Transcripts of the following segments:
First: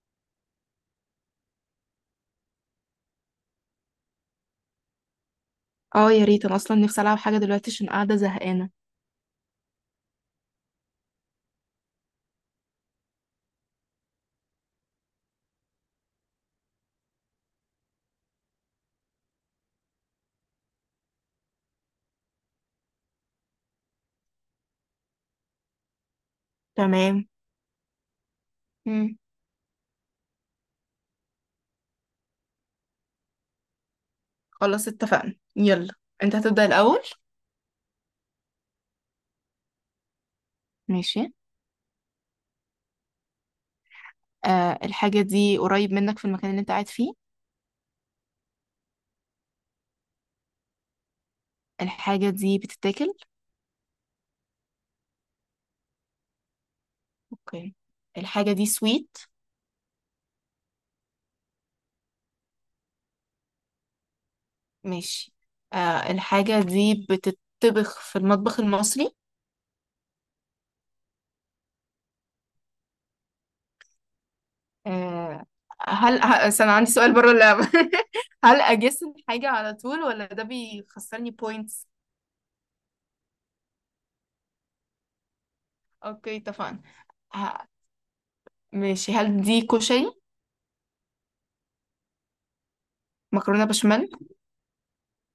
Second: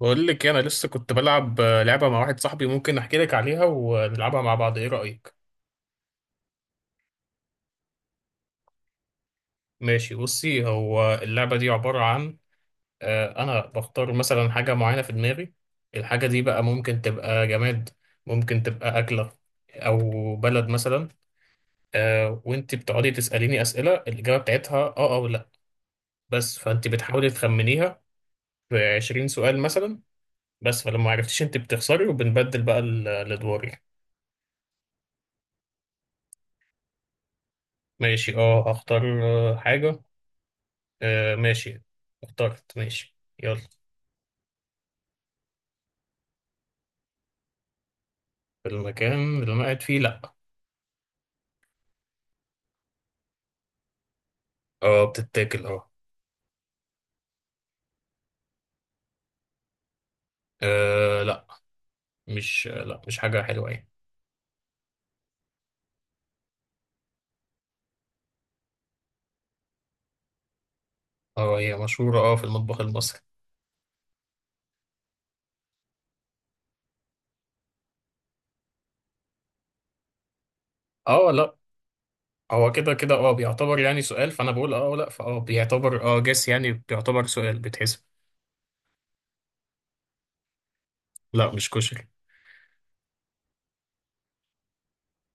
بقول لك إيه، انا لسه كنت بلعب لعبه مع واحد صاحبي. ممكن احكي لك عليها ونلعبها مع بعض، ايه رايك؟ اه يا ريت، انا اصلا نفسي العب حاجه دلوقتي عشان قاعده زهقانه. ماشي بصي، هو اللعبه دي عباره عن انا بختار مثلا حاجه معينه في دماغي. الحاجه دي بقى ممكن تبقى جماد، ممكن تبقى اكله، او بلد مثلا. وانت بتقعدي تساليني اسئله الاجابه بتاعتها اه او لا، بس فانت تمام. بتحاولي تخمنيها. في مم. 20 سؤال مثلا. بس فلما عرفتيش انت بتخسري، وبنبدل بقى الادوار يعني. خلاص اتفقنا، يلا. انت هتبدا الاول. ماشي اه، هختار حاجه. ماشي. آه ماشي. اخترت ماشي، يلا. الحاجه دي قريب منك في المكان اللي انت قاعد فيه؟ المكان اللي انا قاعد فيه لا. الحاجه دي بتتاكل؟ اه بتتاكل اه. اوكي. الحاجه دي سويت؟ لا. مش لا، مش حاجة حلوة يعني. ماشي. الحاجه دي بتطبخ في المطبخ المصري؟ اه، هي مشهورة اه في المطبخ المصري. آه. هل استنى، عندي سؤال بره اللعبه. هل اجس الحاجه على طول ولا ده اه بيخسرني لا. بوينتس؟ هو كده كده اه بيعتبر يعني سؤال، فانا بقول اه لا، فاه بيعتبر اه اوكي، جس يعني، اتفقنا. بيعتبر سؤال ه- بتحسب. ماشي، هل دي كشري؟ لا مش كشري. مكرونة بشاميل؟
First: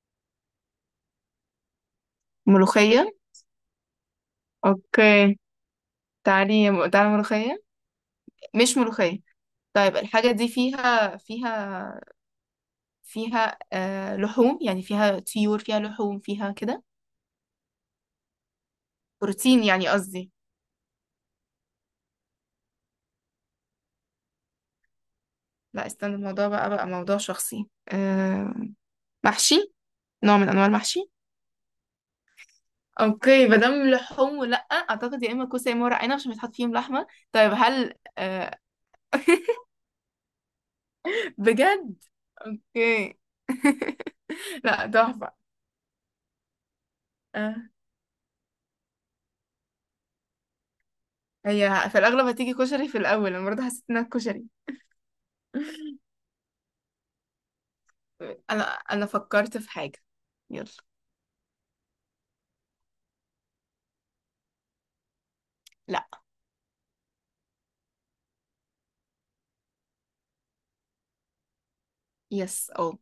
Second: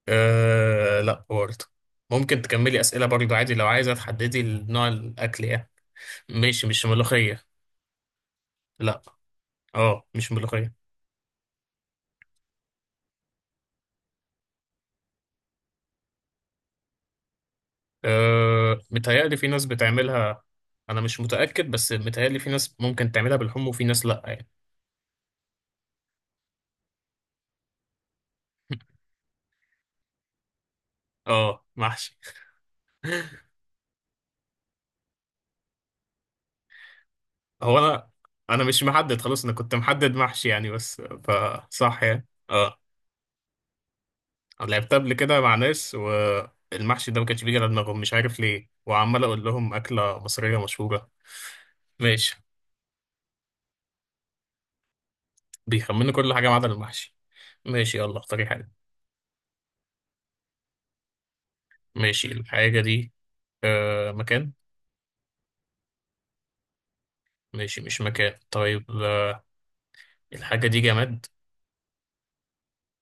آه لا برضه. ممكن تكملي أسئلة ملوخية؟ برضه عادي لو عايزة تحددي نوع اوكي. الأكل يعني. ماشي مش تعالي تعالي، ملوخية. ملوخية. مش لا ملوخية. طيب، اه، الحاجة مش دي ملوخية. فيها فيها لحوم، يعني فيها طيور، فيها لحوم، فيها كده. أه متهيألي في بروتين ناس يعني قصدي. بتعملها. أنا مش متأكد، بس متهيألي في ناس ممكن تعملها بالحمص وفي ناس لأ يعني. لا، استنى، الموضوع بقى موضوع شخصي، آه. محشي. نوع من انواع المحشي. اه محشي. اوكي، ما دام لحوم، ولا اعتقد يا اما كوسه يا اما ورق عنب عشان بيتحط فيهم لحمه. طيب، هو هل أنا، آه أنا مش محدد خلاص، أنا كنت محدد محشي يعني، بس بجد. فصح يعني اه. اوكي. أنا لا، لعبتها قبل تحفه. كده مع ناس والمحشي ده ما كانش بيجي على آه. دماغهم، مش عارف ليه، وعمال أقول لهم أكلة مصرية مشهورة. هي في الأغلب ماشي، هتيجي كشري في الأول، أنا برضه حسيت إنها كشري. بيخمنوا كل حاجة ما عدا المحشي. ماشي، يلا اختاري أنا حاجة. أنا فكرت في حاجة. يلا. ماشي الحاجة دي أه مكان. لا. ماشي مش مكان. طيب الحاجة دي جماد. يس أو.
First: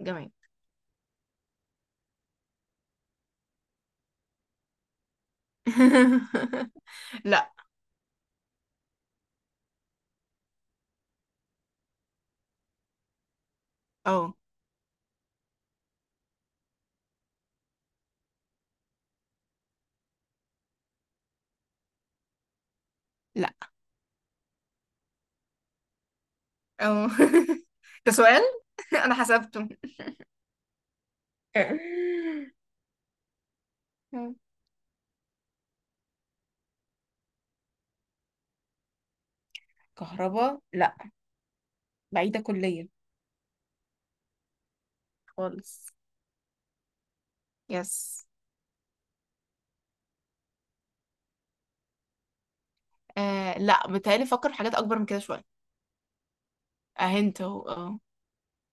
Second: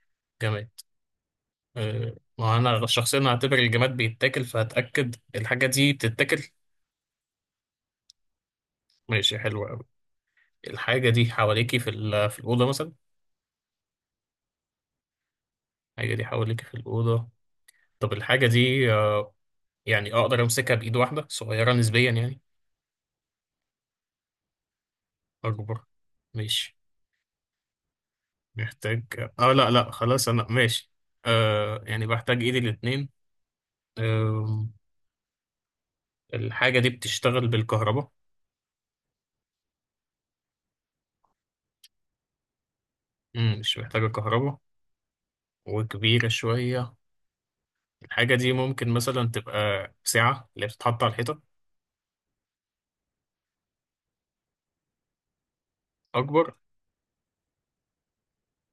جميل. جماد ما انا شخصيا هعتبر الجماد بيتاكل، فهتاكد الحاجه دي بتتاكل. لا. ماشي، حلوه قوي. الحاجه دي حواليكي في الاوضه مثلا. أو. الحاجه دي حواليكي في الاوضه. طب الحاجه دي يعني اقدر امسكها بايد واحده، صغيره نسبيا يعني. لا. اكبر، ماشي. أو. ده سؤال. محتاج. أنا اه حسبته. لا لا خلاص انا ماشي. آه، يعني بحتاج ايدي الاتنين. آه الحاجه دي بتشتغل بالكهرباء. كهرباء، لا. بعيدة كليا. مش محتاجه كهرباء. خالص. وكبيره شويه. يس. الحاجة دي ممكن مثلا تبقى ساعة اللي بتتحط على الحيطة. لا، بتهيألي فكر في حاجات أكبر من كده شوية. أكبر؟ اه انت اهو اه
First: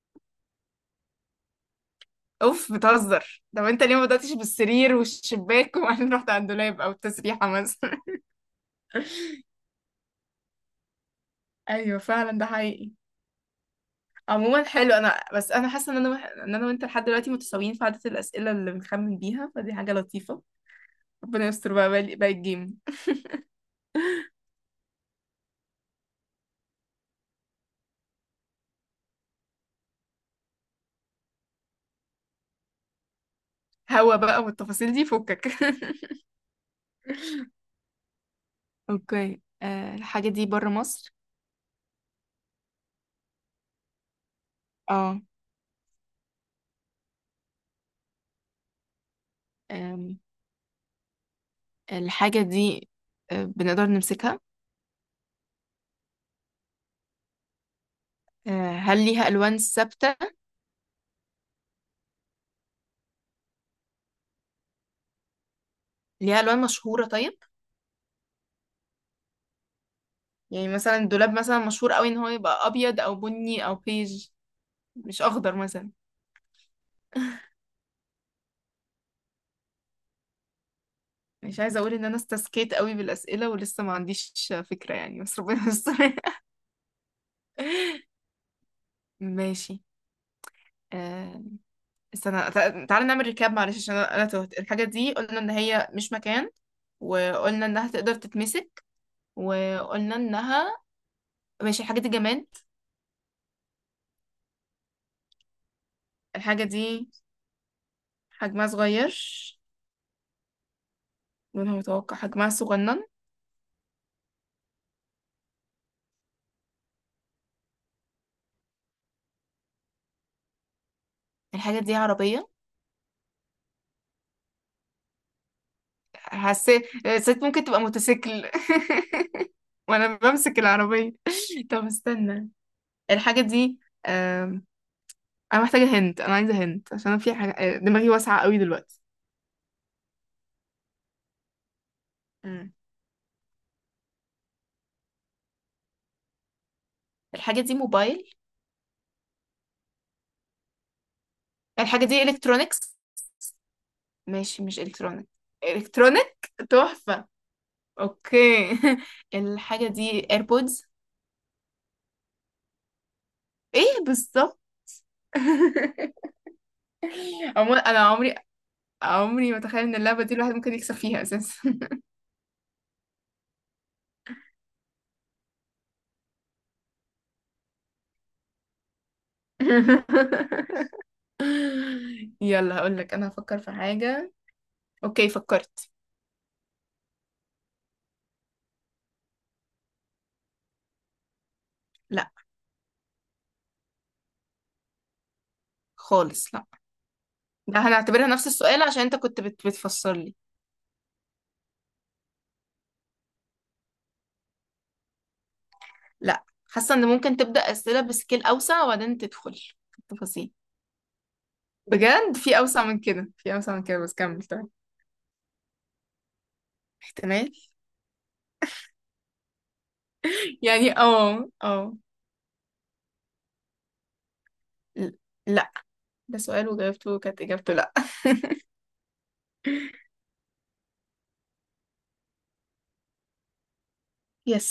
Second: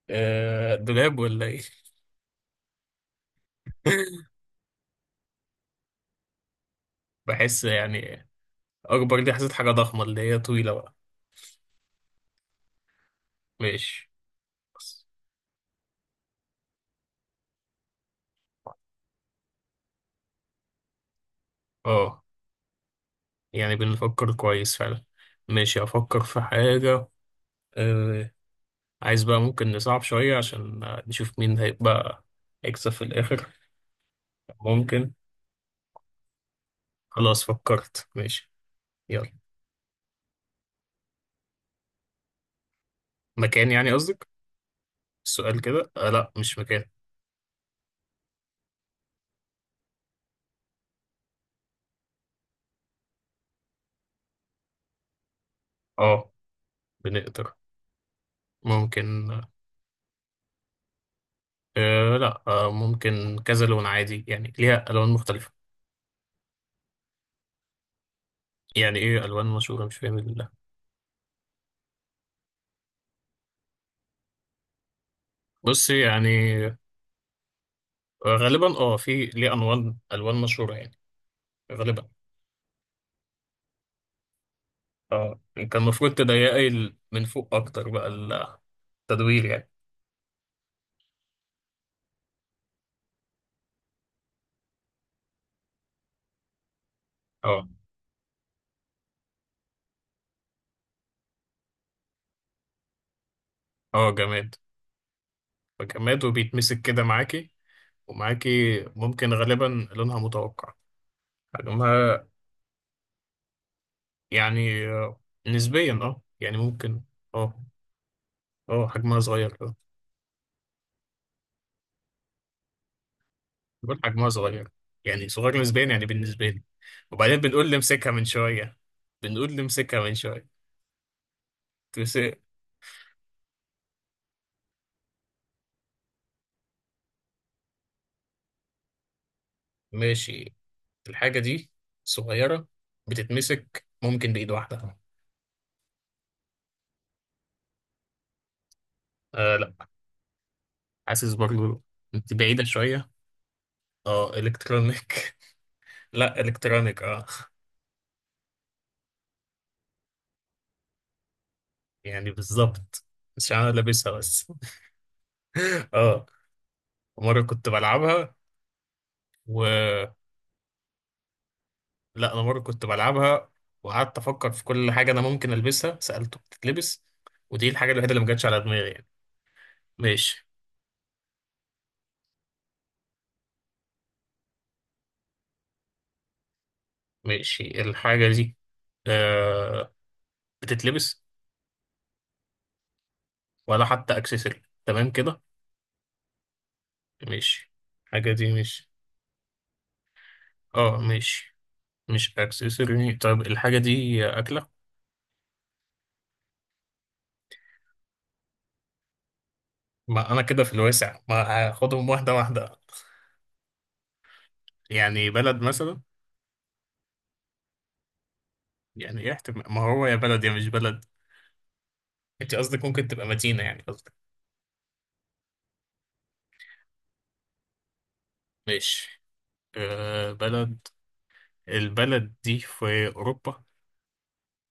دولاب ولا إيه؟ اوف بتهزر، طب انت ليه ما بدأتش بالسرير والشباك وبعدين رحت على الدولاب او التسريحة بحس مثلا؟ يعني، أكبر دي حسيت حاجة ضخمة اللي هي طويلة بقى. ايوه فعلا، ده حقيقي. ماشي. عموما حلو، بس انا بس انا حاسه ان انا وانت لحد دلوقتي متساويين في عدد الاسئله اللي بنخمن بيها، فدي حاجه لطيفه. ربنا يستر بقى، باقي اه، الجيم. يعني بنفكر كويس فعلا. ماشي، أفكر في حاجة. آه، عايز بقى ممكن نصعب شوية عشان نشوف مين هيبقى هيكسب في الآخر. هوا بقى، والتفاصيل دي ممكن. فكك. خلاص فكرت، ماشي. يلا، اوكي، الحاجة دي بره مصر؟ مكان يعني قصدك؟ اه. السؤال كده آه لا، مش مكان. أم، الحاجة دي، بنقدر نمسكها؟ اه بنقدر. هل ليها ممكن. ألوان ثابتة؟ أه لا، أه ممكن كذا لون عادي يعني، ليها ألوان مختلفة. ليها ألوان مشهورة، طيب؟ يعني إيه ألوان مشهورة، مش فاهم، الله. يعني مثلا الدولاب مثلا مشهور قوي ان هو يبقى أبيض أو بني أو بيج. مش أخضر بص مثلا. يعني، غالبا أه، في ليه ألوان مشهورة يعني. مش عايزة أقول إن غالبا أنا استسكيت قوي بالأسئلة ولسه ما عنديش فكرة يعني، أه. بس ربنا كان المفروض يستر. تضيقي من فوق أكتر بقى، التدوير يعني. ماشي، آه، استنى، تعالى نعمل ريكاب معلش، عشان أنا تهت. الحاجة دي قلنا إن هي مش مكان. وقلنا أه. إنها تقدر تتمسك. وقلنا إنها. ماشي، الحاجة دي جماد. أه جماد. فجماد الحاجة وبيتمسك كده دي معاكي حجمها ومعاكي. صغير. ممكن غالبا. لونها متوقع. لونها متوقع، حجمها حجمها صغنن. يعني نسبيا أه يعني ممكن. أه. أه حجمها صغير. الحاجة دي عربية. بقول حجمها صغير، يعني صغير نسبيا يعني بالنسبة لي. حسيت وبعدين حسيت ممكن بنقول لي تبقى امسكها من موتوسيكل. شوية، بنقول لي امسكها من وأنا بمسك شوية العربية. طب تمسك. استنى. الحاجة دي، انا عايزه هنت، عشان أنا في حاجه، دماغي واسعه قوي دلوقتي. ماشي، الحاجة دي صغيرة، مم. بتتمسك ممكن بإيد واحدة. الحاجة دي موبايل؟ آه لا، حاسس برضو الحاجة دي انت بعيدة الكترونيكس؟ شوية. اه ماشي، مش الكترونيك. الكترونيك. لا الكترونيك الكترونيك اه. تحفه. اوكي. الحاجة دي ايربودز؟ يعني بالظبط، مش انا ايه لابسها بس. بالظبط. اه. مرة كنت عموما انا بلعبها عمري ما اتخيل و... ان اللعبه دي الواحد ممكن يكسب فيها اساسا. لا انا مره كنت بلعبها، وقعدت افكر في كل حاجه انا ممكن البسها، سالته بتتلبس، ودي الحاجه الوحيده اللي ما جاتش على دماغي يعني. ماشي. يلا، هقول لك انا هفكر في حاجه. اوكي، فكرت. ماشي الحاجه دي آه بتتلبس لا. ولا حتى اكسسوري تمام كده. خالص، لا. ماشي. ده هنعتبرها الحاجه نفس دي السؤال مش، عشان انت بتفسر لي. اه ماشي، مش اكسسوري. طيب الحاجه دي اكله. لا. حاسه ان ممكن تبدا اسئله بسكيل اوسع وبعدين تدخل في ما انا التفاصيل. كده في الواسع، ما هاخدهم واحده بجد، في واحده. اوسع من كده، في اوسع من كده، بس كمل طيب. يعني بلد مثلا. احتمال. يعني ايه احتمال، ما هو يا بلد يا مش يعني بلد. انت قصدك ممكن تبقى مدينه يعني قصدك. ل- لا. ده سؤال وجاوبته كانت اجابته لا. ماشي بلد. البلد دي في أوروبا. يس.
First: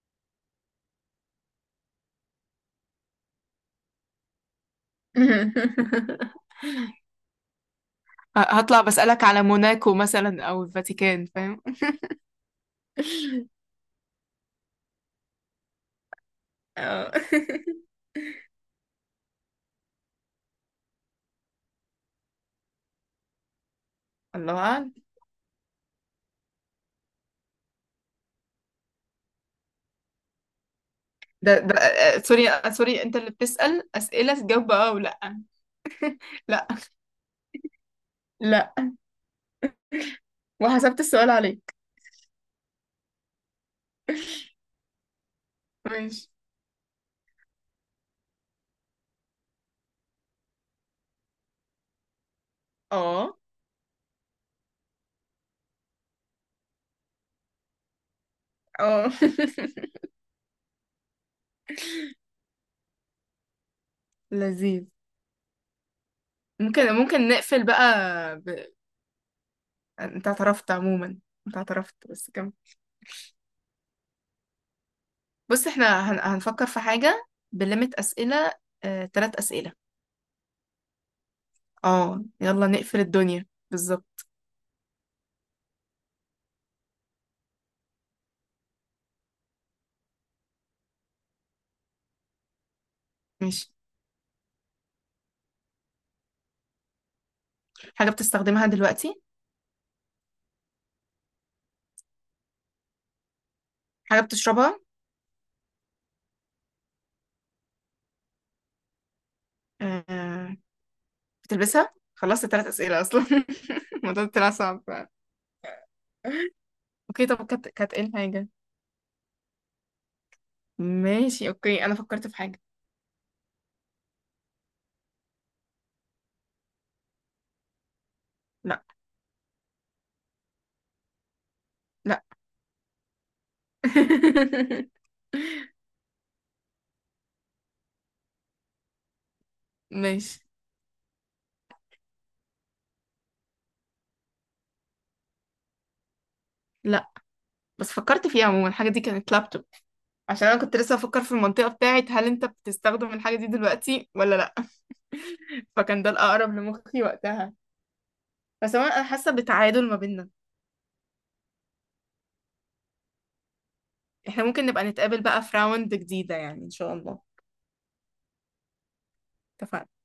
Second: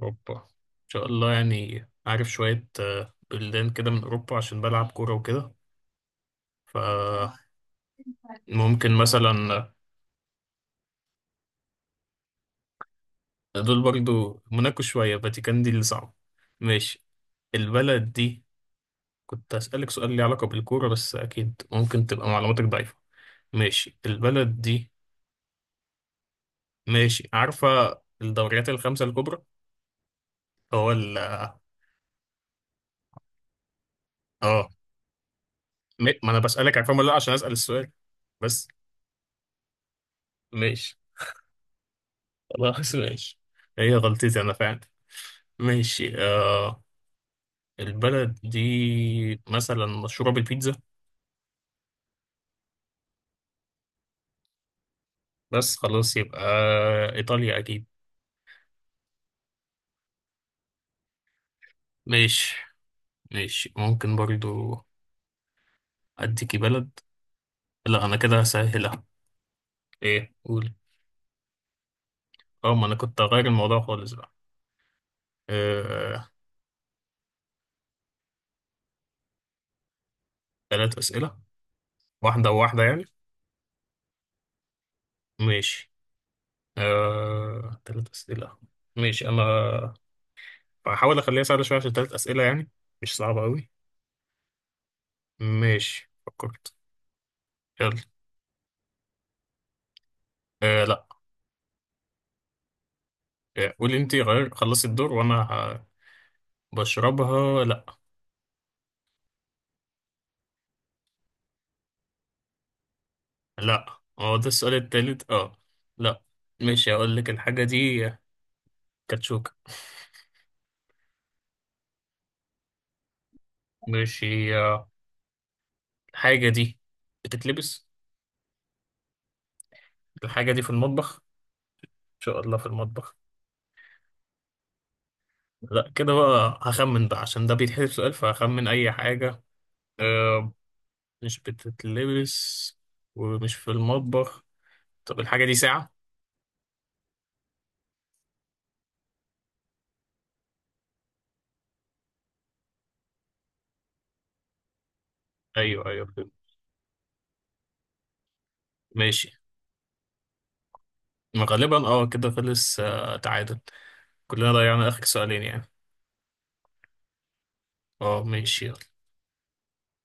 اوروبا إن شاء الله، يعني عارف شوية بلدان كده من أوروبا عشان بلعب كورة وكده، فممكن. هطلع بسألك على مثلا موناكو مثلا او الفاتيكان، فاهم؟ دول برضو، موناكو شوية، فاتيكان دي اللي صعب. ماشي اه. البلد دي، كنت هسألك سؤال ليه علاقة بالكورة، بس أكيد ممكن تبقى معلوماتك ضعيفة. ماشي الله البلد دي. اعلم. ماشي عارفة الدوريات الخمسة الكبرى؟ هو ال، ده ده سوري، سوري، انت اللي بتسأل اسئله اه تجاوب اه ولا؟ ما أنا لا. بسألك عارفة ولا لأ عشان أسأل السؤال بس. لا. ماشي، وحسبت السؤال عليك. خلاص ماشي، هي غلطتي أنا فعلا. ماشي ماشي. آه، البلد دي مثلا مشهورة بالبيتزا. اه بس خلاص يبقى إيطاليا أكيد. اه ماشي. ماشي ممكن برضو. لذيذ. أديكي بلد. ممكن نقفل بقى. لا أنا كده ب... هسهلها. انت إيه اعترفت قول؟ عموما. انت اعترفت بس كم. أه ما أنا كنت هغير الموضوع خالص بقى. بص احنا آه هنفكر في حاجة. بليمت أسئلة. تلات أسئلة. تلات أسئلة، اه واحدة يلا وواحدة نقفل يعني. الدنيا بالظبط. ماشي آه تلات أسئلة. ماشي، أنا هحاول أخليها سهلة شوية عشان تلات أسئلة يعني، مش صعبة ماشي. أوي. ماشي، فكرت، يلا. حاجة بتستخدمها دلوقتي؟ آه لا. قولي انت حاجة غير، بتشربها؟ خلصي الدور وانا بشربها لا. آه... بتلبسها، خلصت تلات أسئلة أصلا. لا، الموضوع هو ده طلع السؤال صعب. التالت اه. لا. ماشي هقول اوكي، لك طب الحاجة كانت دي ايه الحاجة؟ كاتشوكة. ماشي، اوكي، انا فكرت في حاجة. ماشي الحاجة دي بتتلبس. لا. الحاجة دي في المطبخ لا. ان شاء الله، في المطبخ. لا كده بقى هخمن بقى، عشان ده بيتحسب سؤال، فهخمن اي حاجة. ماشي. آه، مش بتتلبس ومش في المطبخ. طب الحاجة دي ساعة. بس فكرت فيها، عموما الحاجة دي كانت لابتوب، عشان أنا كنت لسه بفكر في المنطقة بتاعت هل أنت بتستخدم الحاجة دي دلوقتي ولا لأ. ايوه فكان ايوه، ده فهمت. الأقرب لمخي وقتها. بس عموما أنا ماشي. حاسة بتعادل ما بيننا. ما غالبا اه كده خلص تعادل. احنا كلنا ممكن نبقى ضيعنا اخر نتقابل بقى سؤالين في يعني. راوند جديدة يعني إن شاء الله. اه ماشي، يلا. اتفقنا.